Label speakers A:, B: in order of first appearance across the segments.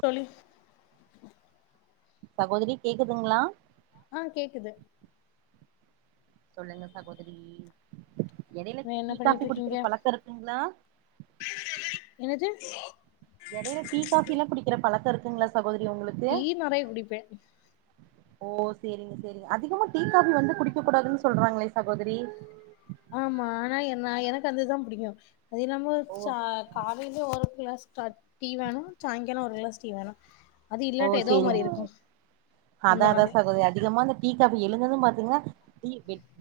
A: தோழி
B: சகோதரி கேக்குதுங்களா
A: ஆ கேக்குது
B: சொல்லுங்க சகோதரி எடையில
A: என்ன
B: டீ காபி
A: பண்ணிட்ருக்கீங்க
B: குடிக்கிற பழக்கோ இருக்குங்களா
A: ஆ
B: எடையில டீ காபி எல்லா குடிக்கிற பழக்கெ இருக்குங்களா சகோ
A: டீ நறையா குடிப்பே
B: ஓ சரிங்க சரிங்க அதிகமா டீ காஃப்பி வந்து குடிக்க கூடாதுன்னு சொல்றாங்களே சகோதரி
A: ஆமா ஆனா என்ன எனக்கு அதுதா புடிக்கு தினமு
B: ஓ
A: ச காலையில ஒரு ஃப்ளாஸ் டா டீ வேணு சாய்ங்காலோ ஒரு கிளாஸ் டீ வேண அது
B: ஓ
A: இல்லாட்ட ஏதோ
B: சேரிங்க
A: மாதிரி இருக்கு அந்த
B: அதா அதா
A: மாதிரி
B: சகோதரி அதிகமா இந்த டீ காஃபி எழுந்தது பாத்தீங்கன்னா டீ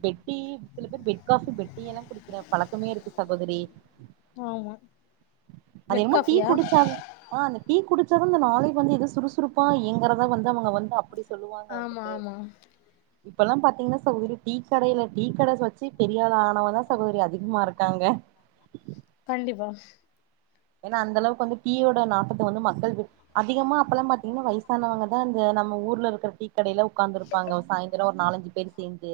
B: பெட் டி சில பேர் பெட் காஃபி பெட் டி எல்லா குடிக்கிற பழக்கமே இருக்கு சகோதரி
A: ஆமா பெட்
B: அதனமோ டீ
A: காஃபியா
B: குடிச்சாவ் ஆ டீ குடிச்சாத இந்த நாளே வந்து எத சுறுசுறுப்பா இயங்கறதா வந்து அவங்க வந்து அப்டி
A: ஆமா ஆமா
B: இப்ப எல்லா பாத்தீங்கன்னா சகோதரி டீக்கடையில டீக்கட வச்சு பெரியாலா ஆனவ தா சகோதரி அதிகமா இருக்காங்க
A: கண்டிப்பா
B: ஏன்னா அந்த அளவுக்கு வந்து டீயோட நாத்தத்த வந்து மக்கள் அதிகமா அப்ப எல்லா பாத்தீங்கன்னா வயசானவங்க தா இந்த நம்ம ஊர்ல இருக்கிற டீ கடையில உக்காந்து இருப்பாங்க சாயந்திரோ ஒரு நாலஞ்சு பேர் சேர்ந்து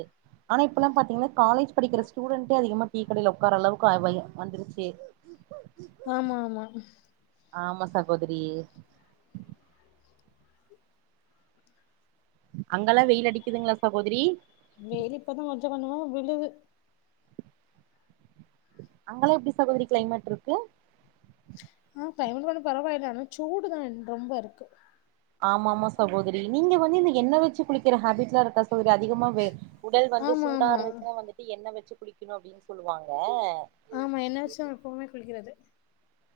B: ஆனா இப்ப எல்லா பாத்தீங்கன்னா காலேஜ் படிக்கிற ஸ்டூடண்டே அதிகமா டீ கடையில் உக்கார்ற அளவுக்கு வந்துருச்சு [inaudible]
A: ஆமா ஆமா
B: ஆமா சகோதரி அங்கெல்லா வெயில் அடிக்குதுங்களா சகோதரி
A: வெயில் இப்பதா கொஞ்ச கொஞ்சமா விழுது
B: அங்கலா எப்டி சகோதரி கிளைமேட் இருக்கு
A: ஆ கிளைமேட் கொஞ்சோ பரவாயில்ல ஆனா சூடுதா ரொம்ப இருக்கு
B: ஆமா மா சகோதரி நீங்க வந்து இந்த என்ன வச்சு குளிக்கிற ஹேபிட் லா இருக்கா சகோதரி அதிகமா உடல் வந்து
A: ஆமா
B: சூடா
A: ஆமா
B: இருந்துச்சன்னா வந்துட்டு என்ன வச்சு குளக்கணு அப்டின்னு சொல்லுவாங்க
A: ஆமா என்ன வச்சுதா எப்பவுமே குள்கிறது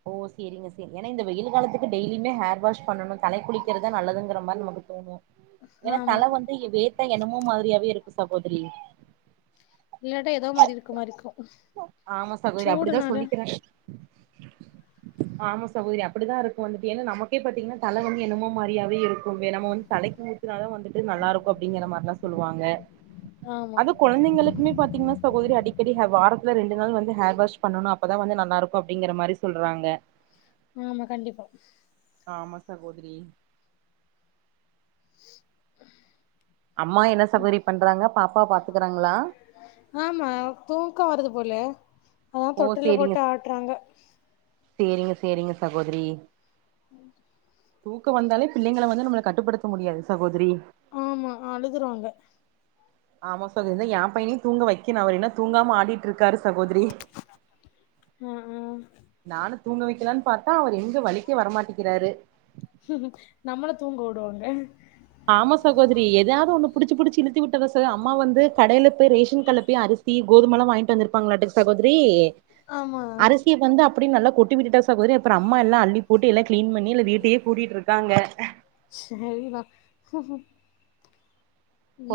B: ஓ சரிங்க சரி ஏன்னா இந்த வெயில் காலத்துக்கு டெய்லியுமே ஹேர் வாஷ் பண்ணனு தலைக்குளிக் க்கரதா நல்லதுங்கிற மாரி நமக்கு தோணு ஏன்னா
A: ஆமா
B: தல வந்து இ வே தா என்னமோ மாரியாவே இருக்கு சகோதரி
A: இல்லாட்டா ஏதோ மாரி இருக்க மாரி இருக்கு
B: ஆமா சகோதரி அப்டிதா
A: சூடுனால
B: சொல்லிக்கிறாங்க ஆமா சகோதரி அப்டிதா இருக்கு வந்துட்டு ஏன்னா நமக்கே பாத்தீங்கன்னா தல வந்து என்னமோ மாரியாவே இருக்கு நம்ம வந்து தலைக்கு ஊத்துனாதா வந்துட்டு நல்லா இருக்கு அப்டிங்கிற மாரிலா சொல்லுவாங்க
A: ஆமா
B: அது கொழந்தைங்களுக்குமே பாத்தீங்கன்னா சகோதரி அடிக்கடிஹ வார இது ரெண்டு நாள் வந்து ஹேர் வாஷ் பண்ணனு அப்தான் வந்து நல்லா இருக்கு அப்டிங்கிற மாரி சொல்றாங்க
A: ஆமா கண்டிப்பா
B: ஆமா சகோதிரி அம்மா என்ன சகோத்ரி பண்றாங்க பாப்பா பாத்துக்கறாங்களா
A: ஆமா தூக்கோ வருது போல அதா
B: ஓ
A: தொட்டில்ல
B: சேரிங்க
A: போட்டு ஆட்டுறாங்க
B: சேரிங்க சேரிங்க சகோதிரி
A: உம்
B: தூக்க வந்தாலே பிள்ளைங்கள வந்து நம்மள கட்டுப்படுத்த முடியாது சகோதரி
A: ஆமா அழுதுருவாங்க
B: ஆமா சகோ எ பையனையு தூங்க வைக்கனு அவரு இன்னு தூங்காம ஆடிட்டு இருக்காரு சகோதரி
A: ஆ ஆ
B: நானு தூங்க வைக்கலாம்னு பாத்தா அவர் எங்க வளிக்கே வரமாட்டிக்கிறாரு
A: நம்மள தூங்க விடுவாங்க
B: ஆமா சகோதரி எதாவது ஒண்ணு புடுச்ச புடிச்சு இழுத்தி விட்டதா ச அம்மா வந்து கடையில போய் ரேஷன் கட்ல போய் அரிசி கோதுமலா வாங்கிட்டு வந்திருப்பாங்களாட்டு சகோதரி
A: ஆமா
B: அப்டி நல்லா கொட்டிவிட்டுட்டா சகோதரி அப்றோ அம்மா எல்லா அல்லி போட்டு எல்லா க்ளீன் பண்ணில்ல வீட்டையே கூட்டிட்இருக்கு க்காங்க
A: சரிதா ம்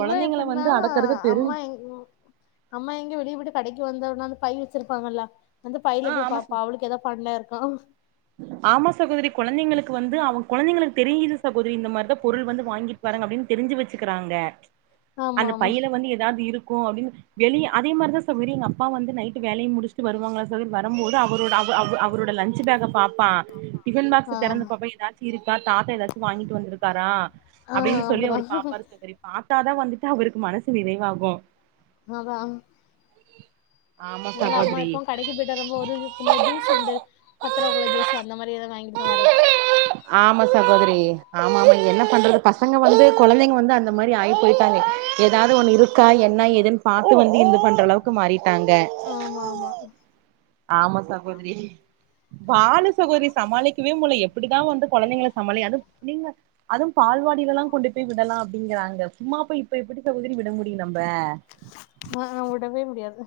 A: இவ எப்டின்னா
B: வந்து அடக்குறது பெரு
A: அம்மா எங் அம்மா எங்க வெளிய போயிட்டு கடை வந்த உடன வந்து பை வச்சுருப்பாங்கல்ல வந்து
B: ஆ
A: பையில போய்
B: ஆமா ச
A: பாப்பா அவளுக்கு எதாது ஃபண்ணர் ஆவ்
B: ஆமா சகோதரி கொழந்தைங்களுக்கு வந்து அவங்க கொழந்தைங்களுக்கு தெரியுது சகோதரி திரி இந்த மாரிதா பொருள் வந்து வாங்கிட் வரங்க அப்டின்னு தெரிஞ்சு வச்சுக்கிறாங்க
A: ஆமா
B: அந்த
A: ஆமா
B: பையில வந்து ஏதாது இருக் ஒ அப்டின்னு வெளிய அதே மாரிதா சகோதரி அப்பா வந்து நைட்டு வேலைய முடிச்சட்டு வருவாங்களா தோழி நம்போது அவரோட அவ் அவ் அவரோட லஞ்ச் ச்பேகம் பா டிபன் பாக்ஸ்ச
A: ஆ
B: திறந்த பாப்ப ஏதாச்சும் இருக்கா தாத்தா ஏதாச்சும் வாங்கிட்டு வந்திருக்காரா
A: ஆ
B: அப்டின்னு சொல்லி
A: அப்டிதா
B: அவரு பாப்பாரு சபரி பாத்து த்தா வந்துட்டு அவுருக்கு மனசு நிறைவாகு
A: ஆ வா
B: ஆமா
A: அதனால அம்மா இப்போ
B: சகோதரி
A: கடைக்கு போயிட்டு வ ரொம்ப ஒரு இந்த ஜூஸ் உண்டு பத் தத்தரக்குள்ள ஜூஸ் அந்த மாரி எதாது வாங்கிட்டுதா வரது
B: ஆமா சகோதரி ஆமா ஆமா என்ன பண்றது பசங்க வந்து கொழந்தைங்க வந்து அந்த மாரி ஆகி போயிட்டாங்க ஏதாது ஒண்ணு இருக்கா என்ன ஏதுன்னு பாத்து வந்து இது பண்ற அளவுக்கு மாறி
A: ஆமா ஆமா
B: ஆமா சாகோதரி பாலு சகோரி சமாளிக்கவே முல இப்டிதா வந்து கொழந்தைங்கள சமாளி அது நீங்க அதும் பால்வாடியில எல்லா கொண்டு போய் விடலா அப்டிங்கறாங்க சும்மாப்ப இப்ப எப்டி சகோதரி விட முடியும் நம்ம
A: ஆ வுடவே முடியாது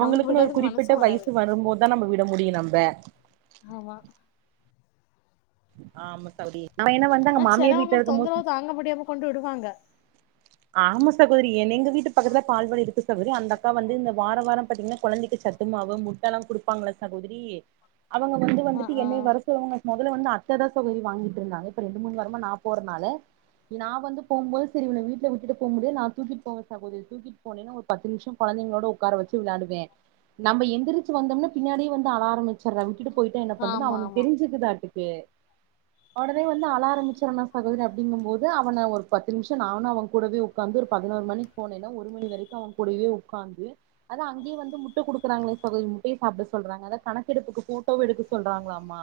A: நம்மளுக்கு
B: ஒரு
A: விடறதுக்கு மனசு
B: குறிப்பிட்ட
A: வராது
B: வயசு வரும்போதுதா நம்ம விட் விட முடியும் நம்ப
A: ஆமா
B: ஆமா சவுடி
A: ஆ செலவங்க தொந்தரவு தாங்க முடியாம கொண்டு விடுவாங்க
B: ஆமா சகோதரி எ எங்க வீட்டு பக்கத்துல பால்வாடி இருக்கு சகோதரி அந்த அக்கா வந்து இந்த வார வார பாத்தீங்கன்னா கொழந்தைக்கு சத்துமாவு முட்ட எல்லா குடுப்பாங்களா சகோதரி அவுங்க வந்து
A: ஆ
B: வந்துட்டு
A: ஆ
B: என்னை வர சொல்லுவங்கன்ன வந்து அத்ததா சதோரி வாங்கிட்டு இருந்தாங்க ரெண்டு மூணு வாரமா நா போறனால நா வந்து போம்போது சரி வீண விட்டு போக முடிய நா தூக்கி போக தூக்கித்துபோனேனா ஒரு பத்து நிமிசோ கோழத்தைகளோட உக்காரவெச்சு விளையாடுவே நம்ம எந்திரிச்சு வந்தோம்னா பின்னாடியே வந்து அழ ஆரம்பிச்சிரா ட்டு போயிட்டா என்ன பண்து
A: ஆமா
B: அவனுக்கு
A: ஆமா
B: தெரி்சுக்குதாக்கு கே உடனே வந்து அள ஆரம்பிச்சர்னா சகோதரி அப்டிங்கும் போது அவன ஒரு பத்து நிமிஷம் நானு அவங் கூடவே உக்காந்து ஒரு பதினோரு மணிக்கு போனினா ஒரு மணி வரைக்கு அவ கூடவே உக்காந்து அத அங்கே வந்து முட்டை குடுக்குறாங்களே சகோதரி முட்டைய சாப்பிட சொல்றாங்க அத கணக்கெடுப்புக்கு ஃபோட்டோவு எடுக்க சொல்றாங்களா மா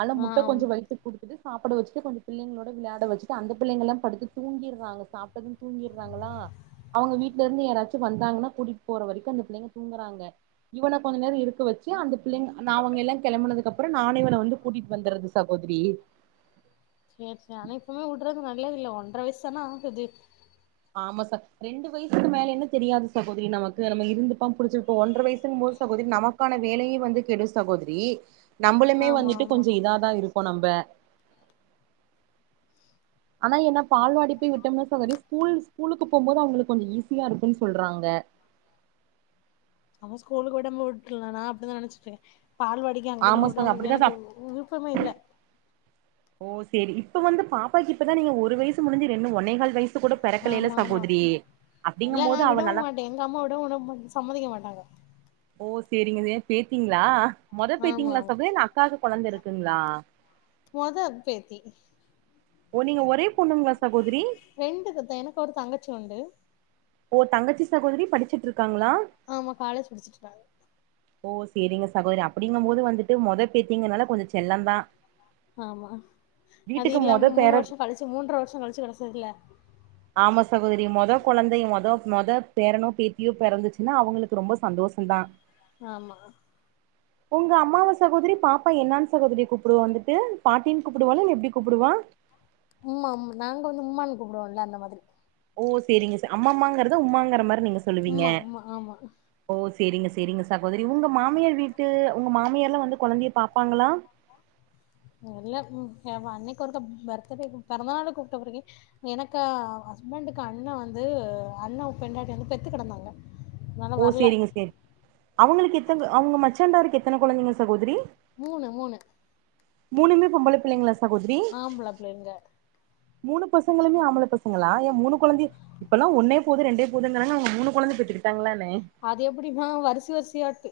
B: ஆ ல முட்டை கொஞ்சோ வயத்துக்கு குடுத்துட்டு சாப்பிட வச்சுட்டு கொஞ்ச பிள்ளைங்களோட விளையாட வச்சுட்டு அந்த பிள்ளைங்எல்லா படுத்து தூங்கிடுறாங்க சாப்ட்டு தூங்கிட்றாங்களா அவங்க வீட்டுல இருந்து யாராச்சு வந்தாங்கன்னா கூட்டிட்டு போற வரைக்கு அந்த பிள்ளைங்க தூங்குறாங்க இவன கொஞ்ச நேரோ இருக்க வச்சு அந்த பிள்ளைங்க நா அவங்க எல்லா கிளம்பனதுக்கு அப்பறோ நானே இவன வந்து கூட்டிட்டு வந்துர்றது சகோதரி
A: சேரி சேரி ஆனா இப்பமே விடுறது [unintelligible]
B: ஆமா சதோதரி ரெண்டு வயசுக்கு மேலனா தெரியாது சகோதரி நமக்கு நம்ம இருந்துப்பா புடிச்சுப்ப ஒன்றரை வயசுக்கும் போது சகோதரி நமக்கான வேலையே வந்து கெடு சகோதரி நம்மளுமே
A: ஆமா
B: வந்துட்டு
A: ஆமா
B: கொஞ்ச இதா தா இருக்கு போ நம்ப ஆனா என்னா பால் வாடி விட்டோன சரி ஸ்கூல் ஸ்கூலுக்கு போம்போது அவங்களுக்கு கொஞ்ச ஈஸியா இருக்குன்னு சொல்றாங்க
A: ஆமா ஸ்கூல் விடாம போ விட்டுக்லா ந அப்டிதா நனச்சிட்ருக்கே பால் வாடி அங்க
B: ஆமா சார் அப்படிதா சா
A: எனக்கு விருப்பமே இல்ல
B: ஓ சரி இப்ப வந்து பாப்பாக்கு இப்பதானுங்க ஒரு வயசு முடிஞ்சு ரெண்டு ஒன்னே கால்
A: ஆமா ஆமா
B: அப்படிங்கும்
A: இல்ல நா
B: போது அவ
A: விடவு
B: நல்லா
A: மாட்டே எங்க அம்மா விடவு சம்மதிக்க மாட்டே ஆ
B: ஓ சரிங்க பேசீனிங்களா மொத
A: ஆமா
B: பேயித்திகளா சதோத்ரி இல்ல அக்காக்கு கொழந்த இருக்குங்களா
A: மொத
B: ஓ நீங்க ஒரே பொண்ணுங்களா சகோதரி
A: ரெண்டு [unintelligible] எனக்கு ஒரு தங்கச்சி உண்டு
B: ஓ தங்கச்சி சகோதரி படிச்சிட்டு இருக்காங்களா
A: ஆமா காலேஜ் படிச்சிற்றிக்காங்க
B: ஓ சரிங்க சகோதரி அப்டிங்கும்போது வந்துட்டு முத பேத்திங்கனால கொஞ்சோ செல்லந்தா
A: ஆமா அது
B: வீட்டுக்கு மொத
A: இல்லாம மூணு
B: பேர
A: வருஷோ கழிச்சு மூன்றை வருஷோ கழிச்சு கெடச்சிருக்குல
B: ஆமா சகோதரி மொதோ கொழந்தை மொத மொத பேரனோ பேத்தியோ பிறந்துச்சுன்னா அவங்களுக்கு ரொம்ப சந்தோஷந்தா
A: ஆமா
B: உங்க அம்மாவ சொ சகோதரி பாப்பா என்னன் சகோதரி கூப்பிடுவா வந்துட்டு பாட்டின்னு கூப்படுவாலா இல்ல எப்டி கூப்பிடுவா
A: உம்மா நாங்க வந்து உம்மானு கூப்பிடுவோம்ல அந்த மாதிரி
B: ஓ செரிங்க சார் அம்மாம்மாங்கரத உம்மாங்கிற மாரி நீங்க சொல்லுவீங்க
A: உம்மா உம்மா ஆமா
B: ஓஸ் சேரிங்க சேரிங்க சகோதரி உங்க மாமியார் வீட்டு உங்க மாமியார்எல்லா வந்து கொழந்தைய பாப்பாங்களா
A: அல்ல அன்னைக்கு ஒருத்த பர்த்டே பிறந்த நாள கூப்பிட்ட பிறக்க எனக்கு ஹஸ்பண்டுக்கு அண்ணே வந்து அண்ணா பெண்டாட்டி வந்து பெத்து கிடந்தாங்க
B: ஓ சேரிங்க சேரி அவுங்களுக்கு எத்தன அவுங்க மச்சான்ங்காருக்கு எத்தன கொழந்தைங்க சகோதரி
A: மூனு மூனு
B: மூனுமே பொன்பள பிள்ளைங்களா
A: ஆண்பள பிள்ளைங்க
B: மூனு பசங்களுமே ஆம்பல பசங்களா ஏ மூனு கொழந்தைய இப்ப எல்லா ஒன்னே போது ரெண்டே போதுங்குறாங்க மூனு கொழந்த பெத்துகிட்டாங்களா
A: அது எப்டிம்மா வரிச வரிச யாட்டு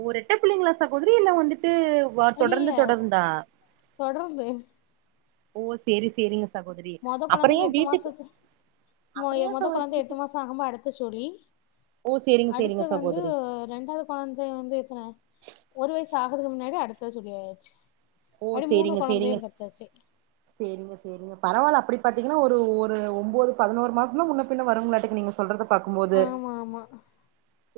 B: ஒ ரெட்ட பிள்ளைங்களா சகோதரி வெயில வந்துட்டு தொடர்ந்து
A: இல்ல
B: தொடர்ந்தா
A: தொடர்ந்து
B: ஓ சேரி சேரிங்க சகோதரி
A: மொத
B: அப்புற ஏ
A: கொழந்தைக்கு எட்டு
B: வீட்டுக்கு
A: மாசத்
B: அப்புற ஏ
A: மொத
B: சகோதரி
A: கொழந்த எட்டு
B: வீட்டு
A: மாச ஆமா அடுத்த சொல்லி
B: ஓ சேரிங்க சேரிங்க
A: அடுத்து வந்து
B: சகோதரி
A: ரெண்டாவது கொழந்த வந்து எத்தன ஒரு வயசு ஆகரது முன்னாடி அடுத்தது சொல்லியயாச்சு
B: ஓ சேரிங்க சேரிங்க சேரிங்க சரிங்க பரவால அப்டி பாத்தீங்கன்னா ஒரு ஒரு ஒம்போது பதினோரு மாசந்தா முன்ன பின்ன வரும்ங்களாட்டு நீங்க சொல்றது பாக்கும்போது
A: ஆமா ஆமா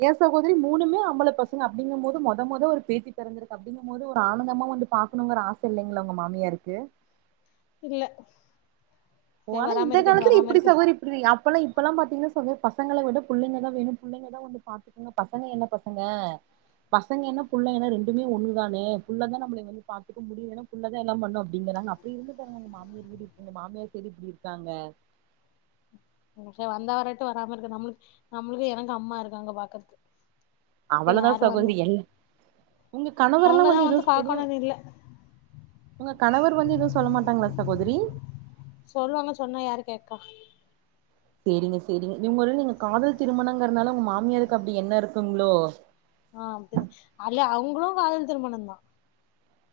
B: ஏ சகோதரி மூனும்மே ஆம்பள பசங்க அப்டிங்க போது மொத மொத ஒரு பேத்தி பெறந்திருக்கு அப்படிங்கும் போது ஒரு ஆனந்தமா வந்து பா க்கணுங்கற ஆச இல்லைங்களா உங்க மாமியாருக்கு
A: இல்ல சரி
B: ஆனா
A: வராம
B: இந்த
A: இருக்கட்டு
B: காலத்துல
A: வராம
B: எப்டி
A: இருக்கு
B: சகோதரி இப்டி அப்பல்லா இப்பல்லா பாத்தீங்கன்னா சகோத பசங்கள விட புள்ளைங்கதா வேணு புள்ளைங்கதா வந்து பாத்துக்கோங்க பசங்க என்ன பசங்க பசங்க என்ன புள்ளைன்னா ரெண்டுமே ஒன்னுதானே புல்ல தா நம்மள வந்து பாத்துக்க முடியணும் புள்ள தா எல்லா பண்ணு அப்டிங்கறாங்க அப்டி இருந்துங்க மாமியார் வீடு மாமியார் சரி அப்டி இருக்காங்க
A: வந்தா வரட்டு வராம இருக்கட்டு நம்மளுக்கு நம்மளுக்கு எனக்கு அம்மா இருக்காங்க பாக்கறத்துக்கு
B: அவ்வளவுதா சகோதரி எல்ல உங்க கணவர் எல்லா
A: அவங்கதா
B: வந்து எதவும் எதுவு
A: பாக்கணுன்னு இல்ல
B: உங்க கணவர் வந்து எதுவு சொல்ல மாட்டாங்களா சகோதரி
A: சொல்லுவாங்க சொன்னா யாரு கேக்கா
B: சேரிங்க சேரிங்க இவுங்க நீங்க காதல் திருமணங்கிறதுனால உங்க மாமியாருக்கு அப்டி என்ன இருக்குங்ளோ
A: ஆ அப்டி அல்ல அவுங்களு காதல் திருமணமந்தா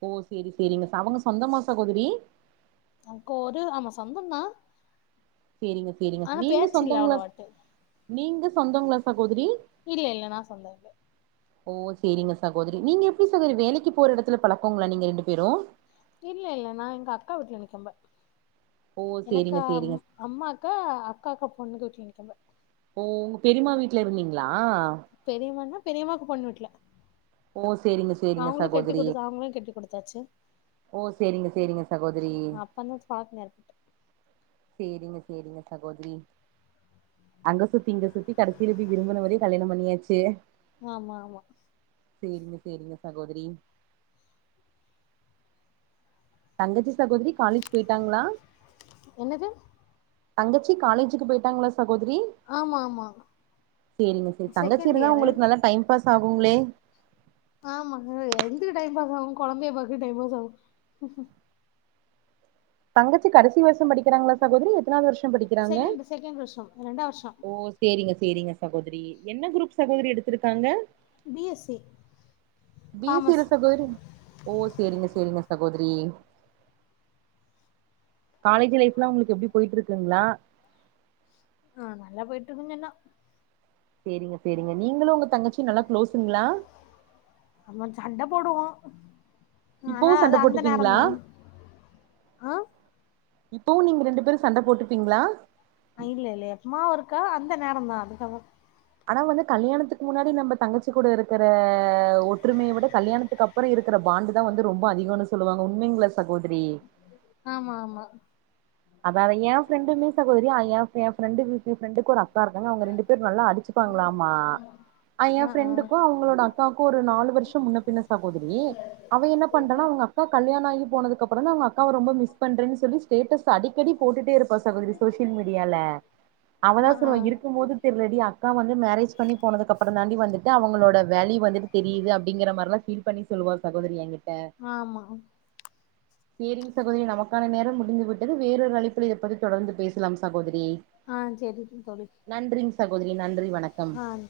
B: ஓ சேரி சேரிங்க அவுங்க சொந்தமா சகோதரி
A: நமக்கு ஆமா சொந்ததா
B: சேரிங்க சேரிங்க நீங்க சொந்தங்ளா
A: அவ்ளவாட்டு
B: நீங்க சொந்தங்ளா சகோதரி
A: இல்ல இல்ல நா சொந்தோ இல்ல
B: ஓ சேரிங்க சகோதரி நீங்க எப்டி சகோதரி வேலைக்கு போற எடத்துல பழக்கங்ளா நீங்க ரெண்டு பேரு
A: இல்ல இல்ல நா எங்க அக்கா வீட்ல இருக்குபோ
B: ஓ
A: எனக்கு
B: சேரிங்க சேரிங்க
A: அம்மாக்கு அக்காக்கு பொண்ணுகே விட்டீங்க கம
B: ஓ பெரிம்மா வீட்ல இருந்தீங்களா
A: பெரிமாண்ணப் பெரிமாக் பொண்ணு விடல
B: ஓ சேரிங்க சேரிங்க சகோதரி
A: அவங்களு கெட்டி குடுத்தாச்சு
B: ஓ சேரிங்க சேரிங்க சகோதரி
A: அப்பந்தா பழக்கோ ஏற்பட்டு
B: சேரிங்க சேரிங்க சகோதரி அங்க சுத்தி இங்க சுத்தி கடைசில போய் விரும்புனதே கல்யாண பண்ணியாச்சு
A: ஆமா ஆமா
B: சேரிங்க சேரிங்க சகோதரி தங்கச்சி சகோதரி காலேஜ் போயிட்டாங்களா
A: என்னது
B: தங்கச்சி காலேஜிக்கு போயிட்டாங்களா சகோதரி
A: ஆமா ஆமா
B: சேரிங்க செரி தங்கச்சி
A: செகண்ட்
B: இருந்தா
A: இயரு
B: உங்களுக்கு நல்ல டைம் பாஸ் ஆகுங்களே
A: ஆமா எந்த டைம் பாஸ் ஆகு கொழந்தைய பாக்க டைம் பாஸ் ஆகு
B: தங்கத் த்து கடைசி வருஷ படிக்கறங்களா சகோதரி எத்தனாவது வருஷ்
A: செகண்ட் செகண்டு வருஷம் ரெண்டாவ
B: ஓ சேரிங்க சேரிங்க சகோதரி என்ன குரூப் சகோதரி எடுத்திருக்காங்க
A: B S C
B: B C ல
A: காமர்ஸ்
B: சகோரி ஓ சேரிங்க சேரிங்க சகோதரி காலேஜ் லைஃப்ல உங்களுக்கு எப்டி போயிட்டு இருக்குங்களா
A: ஆ நல்லா போயிட்டு இருங்கன்னா
B: சேரிங்க சேரிங்க நீங்களு உங்க தங்கச்சி நல்லா க்ளோஸுங்களா
A: அவ சண்ட போடுவா
B: இப்பவு
A: அ அது
B: சண்ட
A: அந்த நேர
B: போட்டுப்பீங்களா
A: தா ஆ
B: இப்பவு நீங்க ரெண்டு பேரு சண்ட போட்டுப்பீங்களா
A: ஆ இல்ல இல்ல எப்பமா ஒரு க்க அந்த நேர தா அதுக்கவ
B: ஆனா வந்து கல்யாணத்துக்கு முன்னாடி நம்ம தங்கச்சி கூட இருக்கிற ஒற்றுமைய விட கல்யாணத்துக்கு அப்பறம் இருக்கிற பாண்டு தா வந்து ரொம்ப அதிகம்னு சொல்லுவாங்க உண்மைங்களா சகோதரி
A: ஆமா ஆமா
B: அதாதா எ பிரண்டுமே சகோதரி எ ஏ ஃபிரண்டுக்கு ஃபிரெண்டுக்கு ஒரு அப் தா இருக்காங்க அவங்க ரெண்டு பேரும் நல்லா அடிச்சிப்பாங்களாமா
A: ஆ
B: என்
A: ஆ
B: ஃபிரண்டுக்கும் அவங்களோட அக்காக்கும் ஒரு நாலு வருஷம் முன்ன பின்ன சகோதரி அவ என்ன பண்றானா அவுங்க அக்காக் கல்யாண ஆகி போனதுகப்பறம்தான் அவுங்க அக்காவ ரொம்ப மிஸ் பண்றேன் சொல்லி ஸ்டேட்டஸ் ஸ அடிக்கடி போட்டுட் டு இருப்பா சகோதரி சோசியல் மீடியால
A: ஆ
B: அவதா
A: ஆ
B: சொல்லுவ இருக்க மோது தெர்லடி அக்கா வந்து மேரேஜ் பண்ணி போனதுக்கப்புறம் தாண்டி வந் துட்டு அவங்களோட வேல்யூ வந்துட்டு தெரியிது அப்படிங்கிற மாரிலா பீல் பண்ணி சொல்லுவா சகோதரி எங்கிட்
A: ஆமா
B: சேரிங் சகோதரி நமக்கான நேரம் முடிந்து விட் அது வேறொரு அழப்புல இத பத்தி தொடர்ந்து பேசலாம் சகோதி
A: ஆ செரிங்க தோழி
B: கோதிரி நன் றி வணக்கம்
A: ஆ